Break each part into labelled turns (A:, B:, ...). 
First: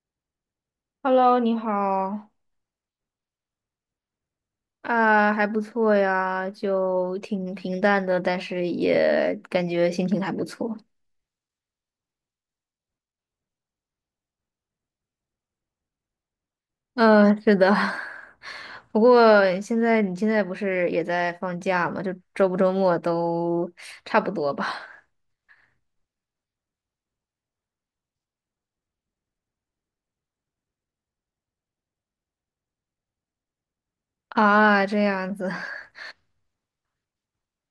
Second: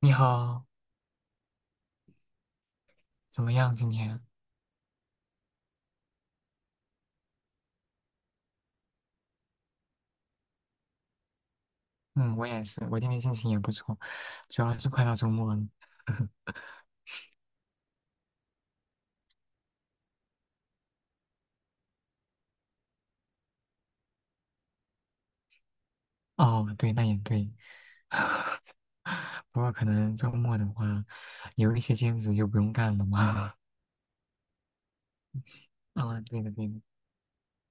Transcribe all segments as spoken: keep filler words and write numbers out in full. A: 你好，
B: Hello，你好。
A: 怎么样今天？
B: 啊，还不错呀，就挺平淡的，但是也感觉心情还不错。
A: 嗯，我也是，我今天心情也不错，主要是快到周末了。
B: 嗯，是的。不过现在你现在不是也在放假吗？就周不周末都差不多吧。
A: 哦，对，那也对。不过可能周末的话，有一些兼职就不用干了嘛。
B: 啊，这样子。
A: 啊，对的对的。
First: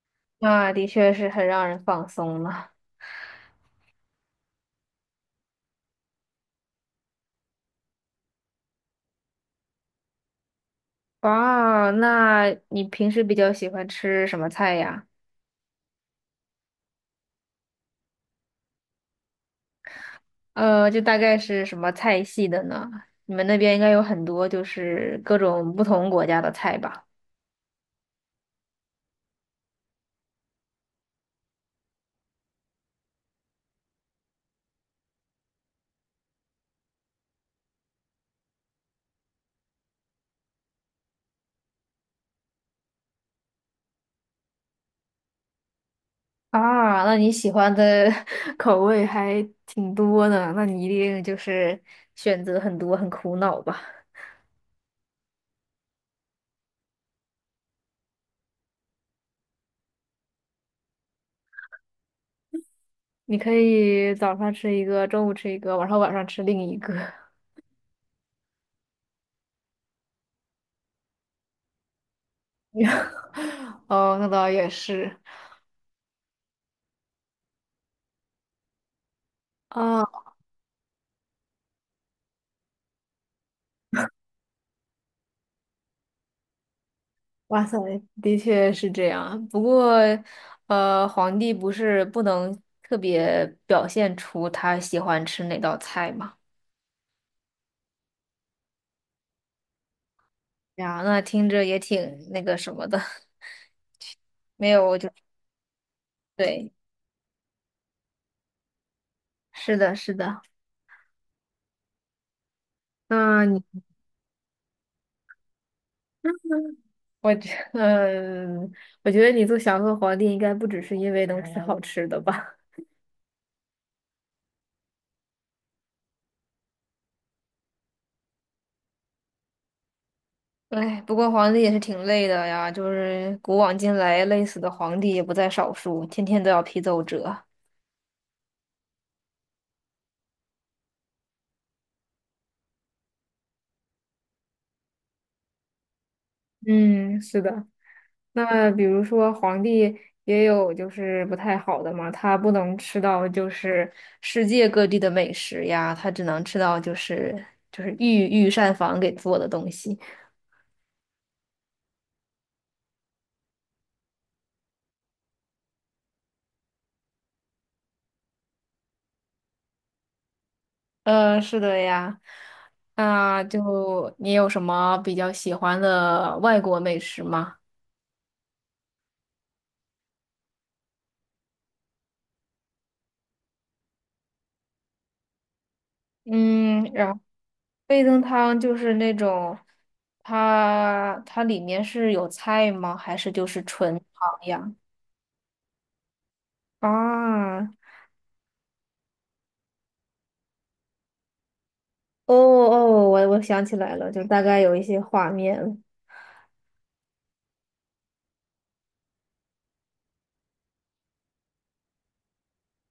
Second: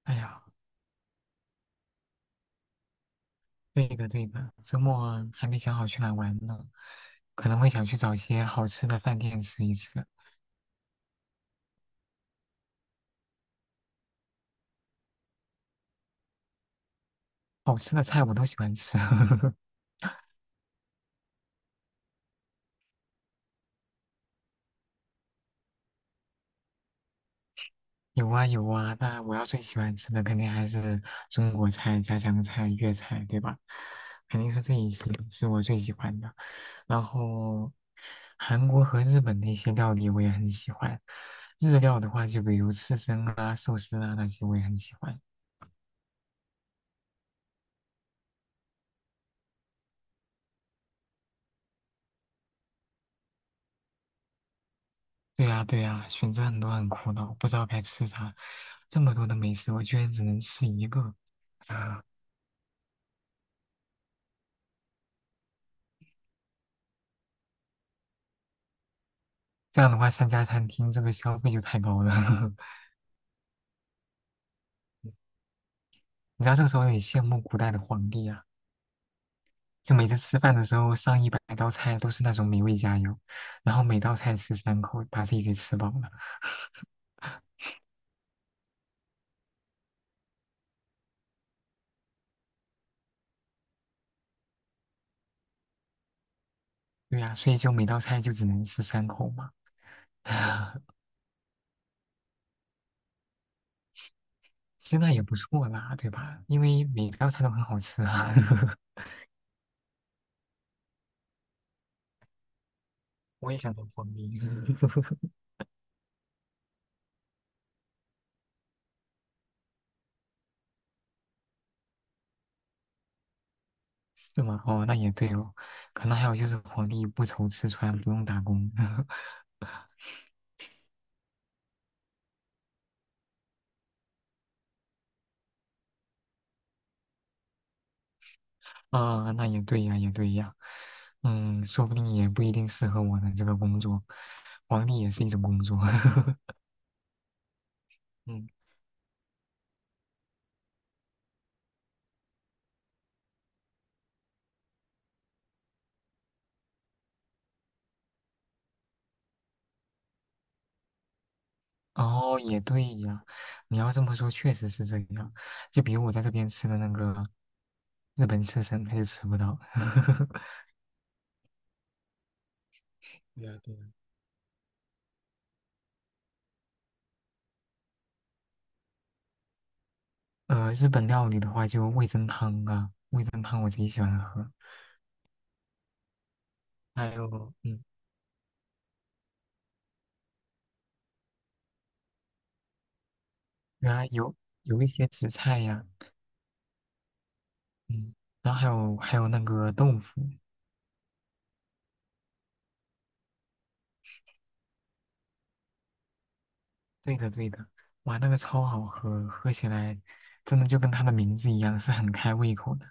A: 哎 呀，
B: 那的确是很让人放松了。
A: 对的对的，周末还没想好去哪玩呢，可能会想去找一些好吃的饭店吃一吃。
B: 哇，那你平时比较喜欢吃什么菜呀？
A: 好吃的菜我都喜欢吃。
B: 呃，就大概是什么菜系的呢？你们那边应该有很多，就是各种不同国家的菜吧？
A: 有啊有啊，那我要最喜欢吃的肯定还是中国菜、家乡菜、粤菜，对吧？肯定是这一些是我最喜欢的。然后韩国和日本的一些料理我也很喜欢，日料的话就比如刺身啊、寿司啊那些我也很喜欢。
B: 啊，那你喜欢的 口味还挺多呢，那你一定就是选择很多，很苦恼吧？
A: 对呀对呀，选择很多很苦恼，不知道该吃啥。这么多的美食，我居然只能吃一个。啊，
B: 你可以早上吃一个，中午吃一个，晚上晚上吃另一个。
A: 这样的话，三家餐厅这个消费就太高了。
B: 哦，那倒也是。
A: 你知道这个时候有羡慕古代的皇帝啊。就每次
B: 啊。
A: 吃饭的时候，上一百道菜都是那种美味佳肴，然后每道菜吃三口，把自己给吃饱了。
B: 哇塞，的确是这样。不过，呃，皇帝不是不能特别表现出他喜欢吃哪道菜吗？
A: 对呀，所以就每道菜就只能吃三口嘛。
B: 哎 呀，那听着也挺那个什么的。没有，
A: 其
B: 我
A: 实
B: 就
A: 那也不错啦，对吧？因
B: 对，
A: 为每道菜都很好吃啊。
B: 是的，是的。那
A: 我也
B: 你，
A: 想当皇帝。
B: 我觉，嗯，我觉得你做祥和皇帝应该不只是因为能吃好吃的吧？
A: 是吗？哦，那也对哦。可能还有就是皇帝不愁吃穿，不用打工。
B: 哎，不过皇帝也是挺累的呀，就是古往今来累死的皇帝也不在少数，天天都要批奏折。
A: 啊，那也对呀，也对呀。嗯，说不定也不一定适合我的这个工作，皇帝也是一种工作。
B: 嗯，是的。那
A: 嗯。
B: 么比如说皇帝也有就是不太好的嘛，他不能吃到就是世界各地的美食呀，他只能吃到就是就是御御膳房给做的东西。
A: 哦，也对呀，你要这么说，确实是这样。就比如我在这边吃的那个日本刺身，他就吃不到。
B: 呃，是的呀。啊，
A: 对呀，对呀，
B: 就你有什么比较喜欢的外国美食吗？
A: 呃，日本料理的话，就味增汤啊，味增汤我贼喜欢喝。
B: 嗯，然
A: 还
B: 后
A: 有，嗯，
B: 味噌汤就是那种，它它里面是有菜吗？还是就是纯
A: 原来有
B: 汤呀？
A: 有一些紫菜呀，
B: 啊。
A: 嗯，然后还有还有那个豆腐，
B: 哦哦，我我想起来了，就大概有一些画面了。
A: 对的对的，哇，那个超好喝，喝起来真的就跟它的名字一样，是很开胃口的。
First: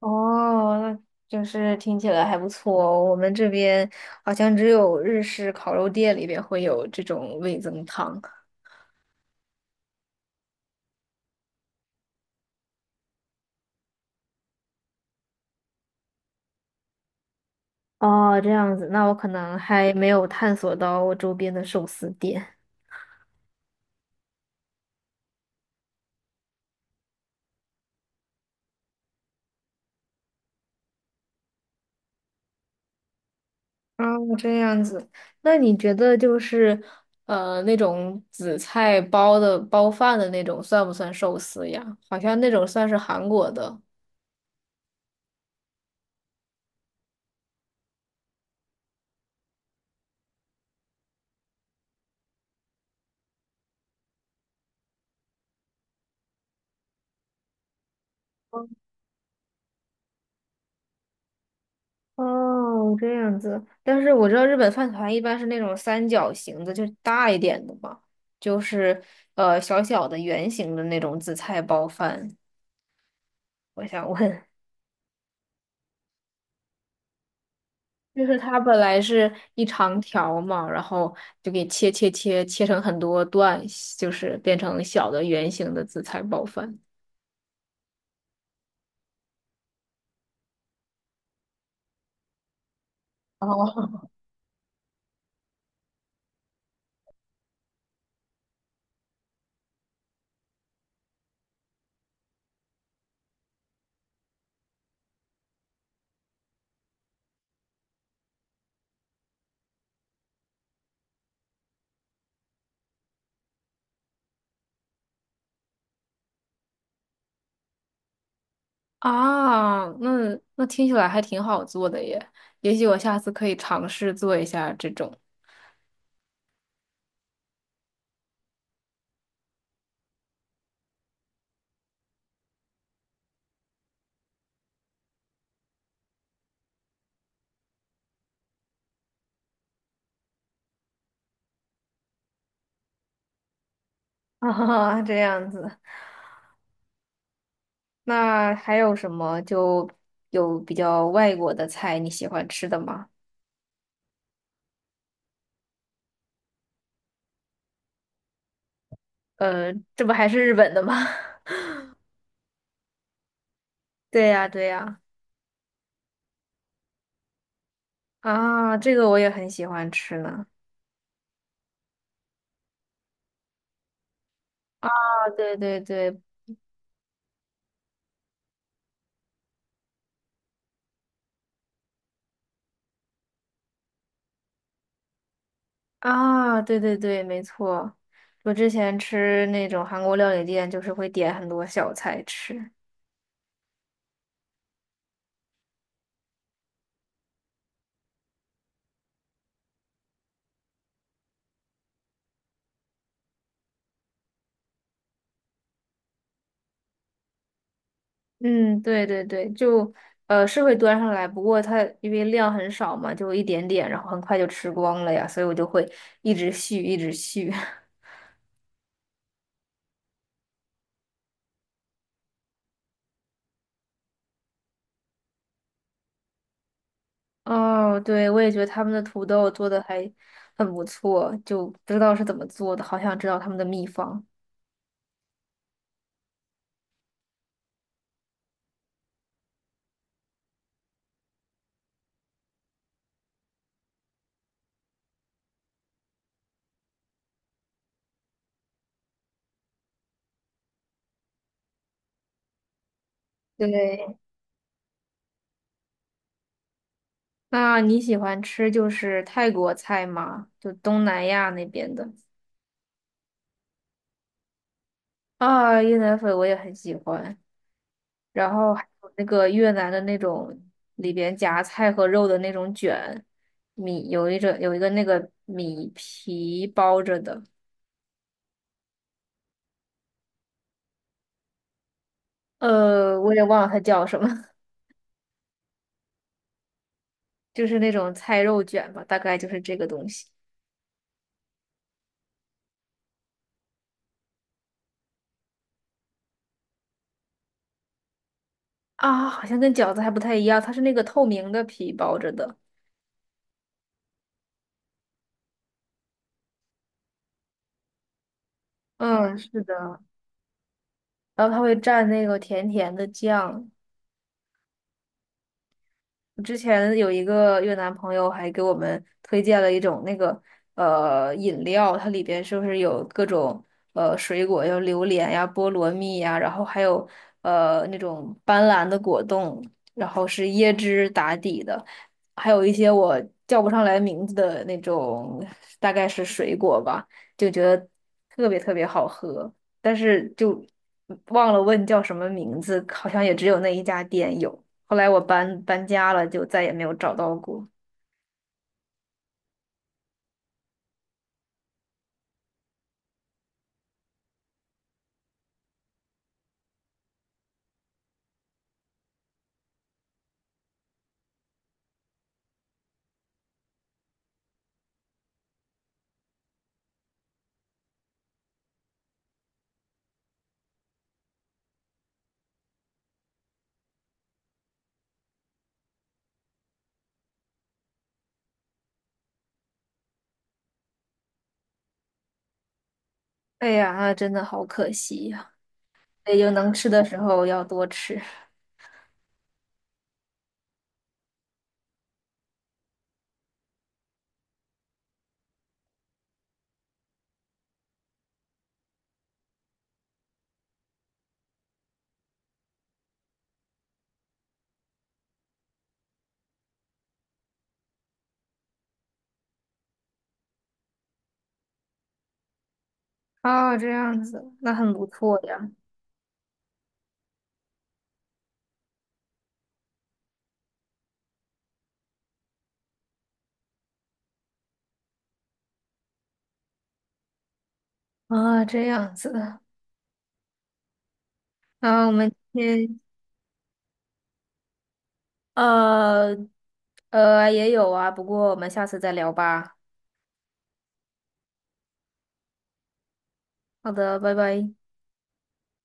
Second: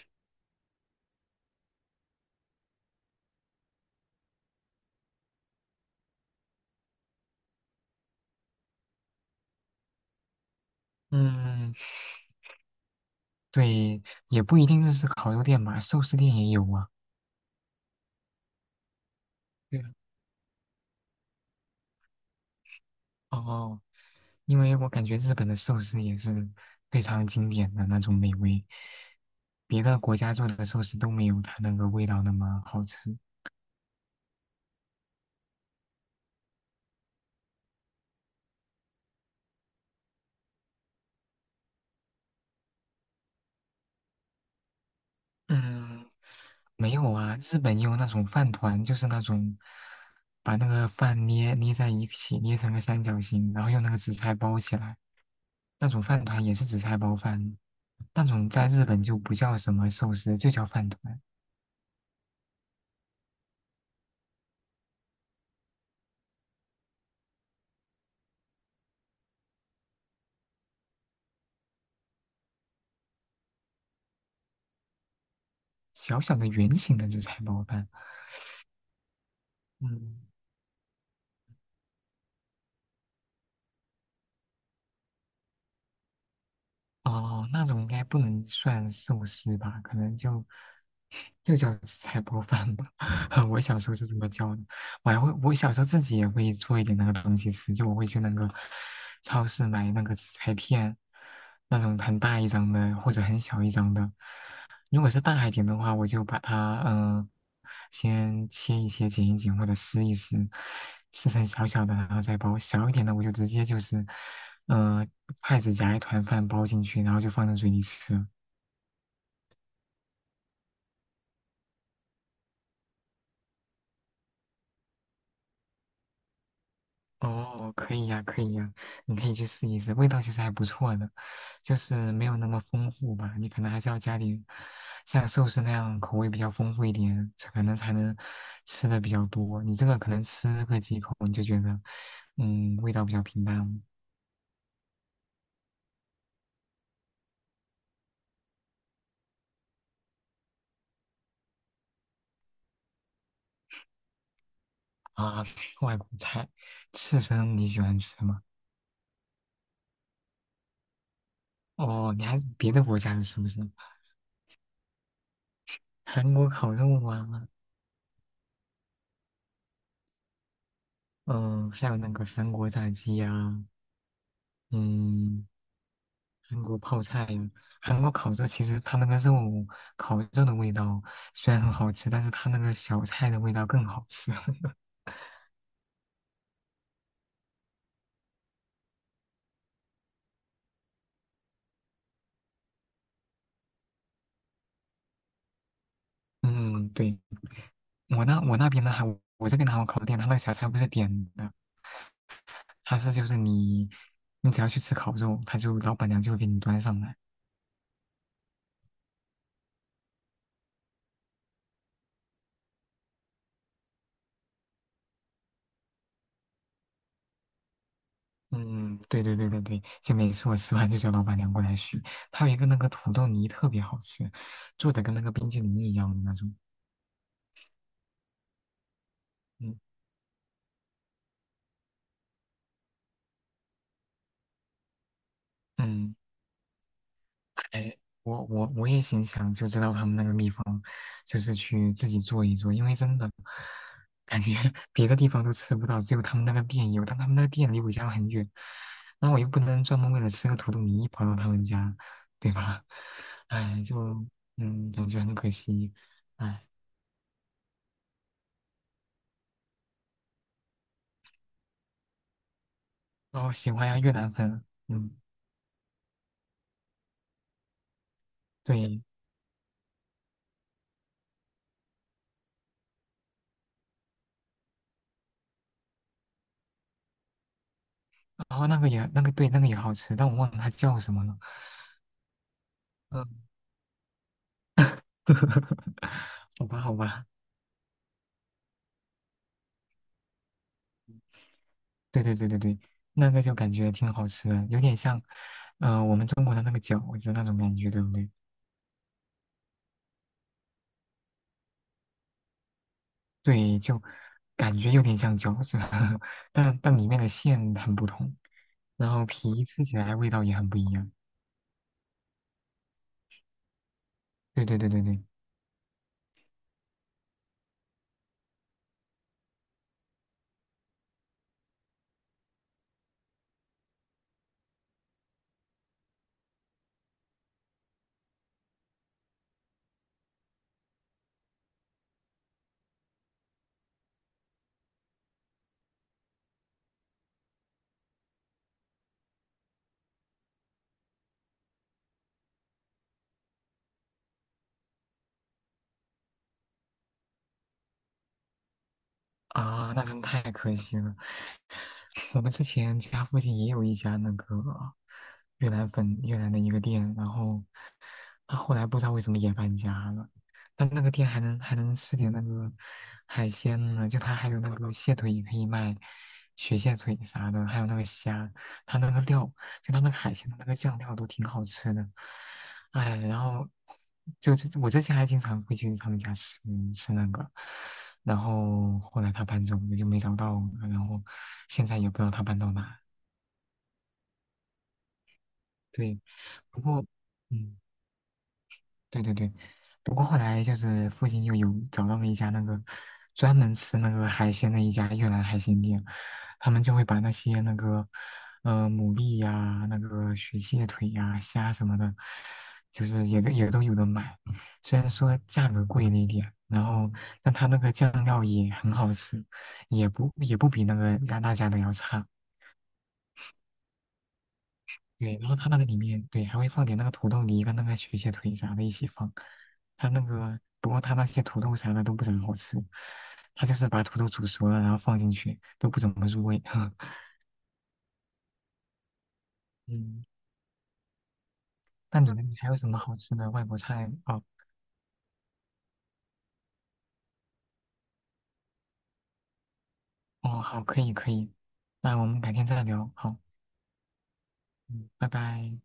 B: 哦，那就是听起来还不错哦。我们这边好像只有日式烤肉店里边会有这种味增汤。
A: 嗯，对，也不一定是是烤肉店吧，寿司店也有啊。
B: 哦，这样子，那我可能
A: 对啊。
B: 还没有探索到我周边的寿司店。
A: 哦，因为我感觉日本的寿司也是非常经典的那种美味，别的国家做的寿司都没有它那个味道那么好吃。
B: 哦，这样子，那你觉得就是呃那种紫菜包的包饭的那种算不算寿司呀？好像那种算是韩国的。
A: 嗯，没有啊，日本也有那种饭团，就是那种把那个饭捏捏在一起，捏成个三角形，然后用那个紫菜包起来，那种饭团也是紫菜包饭，那种在日本就不叫什么寿司，就叫饭团，
B: 哦，这样子。但是我知道日本饭团一般是那种三角形的，就是大一点的嘛，就是呃小小的圆形的那种紫菜包饭。我想问，
A: 小小的圆形的紫菜包饭。
B: 就是它本来是一长
A: 嗯。
B: 条嘛，然后就给切切切切成很多段，就是变成小的圆形的紫菜包饭。
A: 哦，那种应该不能算寿司吧？可能就，就叫菜包饭吧。我小时候是
B: 哦，
A: 这么叫的。我还会，我小时候自己也会做一点那个东西吃，就我会去那个超市买那个紫菜片，那种很大一张的或者很小一张的。如果是大一点的话，我就把它嗯、呃先切一切、剪一剪或者撕一撕，撕成小小的，然后再包。小一点的我就直接就是，嗯，筷子夹一团饭包进去，然后就放在嘴里吃。
B: 啊，那那听起来还挺好做的耶，也许我下次可以尝试做一下这种。
A: 哦，可以呀，可以呀，你可以去试一试，味道其实还不错的，就是没有那么丰富吧，你可能还是要加点像寿司那样口味比较丰富一点，才可能才能吃的比较多。你这个可能吃个几口你就觉得，嗯，味道比较平淡了。
B: 啊，这样子。那还有什么就有比较外国的菜你喜欢吃的吗？
A: 啊，外国菜，刺身你喜欢吃吗？
B: 呃，这不还是日本的吗？
A: 哦，你还是别的国家的是不是？
B: 对呀，对呀，
A: 韩国烤肉啊，
B: 啊，这个我也很喜欢吃呢。
A: 嗯，还有那个韩国炸鸡呀、
B: 啊，
A: 嗯、
B: 对对对。
A: 韩国泡菜呀，韩国烤肉其实它那个肉烤肉的味道虽然很好吃，但是它那个小菜的味道更好吃。
B: 啊，对对对，没错。我之前吃那种韩国料理店，就是会点很多小菜吃。
A: 嗯，对，我那我那边的还我这边的韩国烤肉店，它那个小菜不是点的，它是就是你你只要去吃烤肉，它就老板娘就会给你端上来。
B: 嗯，对对对，就呃是会端上来，不过它因为量很少嘛，就一点点，然后很快就吃光了呀，所以我就会一直续，一直续。
A: 嗯，对对对对对，就每次我吃完就叫老板娘过来续。它有一个那个土豆泥特别好吃，做的跟那个冰淇淋一样的那种。
B: 哦，对，我也觉得他们的土豆做
A: 嗯
B: 的还很不错，就不知道是怎么做的，好想知道他们的秘方。
A: 嗯。哎，我我我也挺想就知道他们那个秘方，就是去自己做一做，因为真的感觉 别的地方都吃不到，只有他们那个店有，但他们那个店离我家很远，那我又不能专门为了吃个土豆泥跑到他们家，对吧？哎，
B: 对，
A: 就嗯，感觉很可惜，哎，
B: 那你喜欢吃就是泰国菜吗？就东南亚那边的。
A: 然后喜欢呀越南粉，嗯，
B: 啊，越南粉我也很喜欢，然后还
A: 对，
B: 有那个越南的那种里边夹菜和肉的那种卷米，有一种有一个那个米皮包着的，
A: 然后那个也那个对那个也好吃，但我忘了它叫什么了，
B: 呃，
A: 嗯，
B: 我也忘了它叫什么。
A: 好吧好吧。
B: 就是那种菜肉卷吧，大概就是这个东西。
A: 对对对对对，那个就感觉挺好吃的，有点像，呃，我们中国的那个饺子那种感觉，对不对？
B: 啊，好像跟饺子还不太一样，它是那个透明的皮包着的。
A: 对，就感觉有点像饺子，但但里面的馅很不同，然后
B: 嗯，是
A: 皮吃起
B: 的。
A: 来味道也很不一样。
B: 然后它会蘸那个甜甜的酱，
A: 对对对对对，
B: 之前有一个越南朋友还给我们推荐了一种那个呃饮料，它里边是不是有各种呃水果，有榴莲呀、菠萝蜜呀，然后还有呃那种斑斓的果冻，然后是椰汁打底的，还有一些我叫不上来名字的那种，大概是水果吧，就觉得特别特别好喝，但是就嗯忘了问叫什么名字，好像也只有那一家店有。后来我搬搬家了，就再也没有找到过。
A: 啊，那真太可惜了。我们之前家附近也有一家那个越南粉越南的一个店，然后他后来不知道为什么也搬家了，但那个店还能还能吃点那个海鲜呢，就他还有那个蟹腿也可以卖，雪蟹腿啥的，还有那个虾，他那个料就他那个海鲜的那个酱料都挺好吃的，哎，然后就这我之前还经常会去他们家吃吃那个，然后后来他搬走我就没找到了，然后现在也不知道他搬到哪。
B: 哎呀，真的好可惜呀！
A: 对，
B: 也就能
A: 不
B: 吃的
A: 过
B: 时候要
A: 嗯。
B: 多吃。
A: 对对对，不过后来就是附近又有找到了一家那个专门吃那个海鲜的一家越南海鲜店，他们就会把那些那个呃牡蛎呀、那个雪蟹腿呀、虾什么的，就是也都也都有的买，虽然说价格贵了一点，然后但它那个酱料也很好吃，也不也不比那个鸭大家的要差。
B: 啊，这样子，那很不
A: 对，
B: 错
A: 然后它
B: 呀。
A: 那个里面，对，还会放点那个土豆泥跟那个雪血腿啥的一起放。它那个，不过它那些土豆啥的都不怎么好吃，它就是把土豆煮熟了，然后放进去，都不怎么入味。
B: 啊，这样子。
A: 嗯，
B: 啊，我
A: 那你
B: 们
A: 们
B: 今
A: 还有什么
B: 天
A: 好吃的外国菜？哦
B: 呃呃也有啊，不过我们下次再聊吧。
A: 哦，好，可以可以，那我们改天再聊。好，
B: 好的，拜拜。
A: 嗯，拜拜。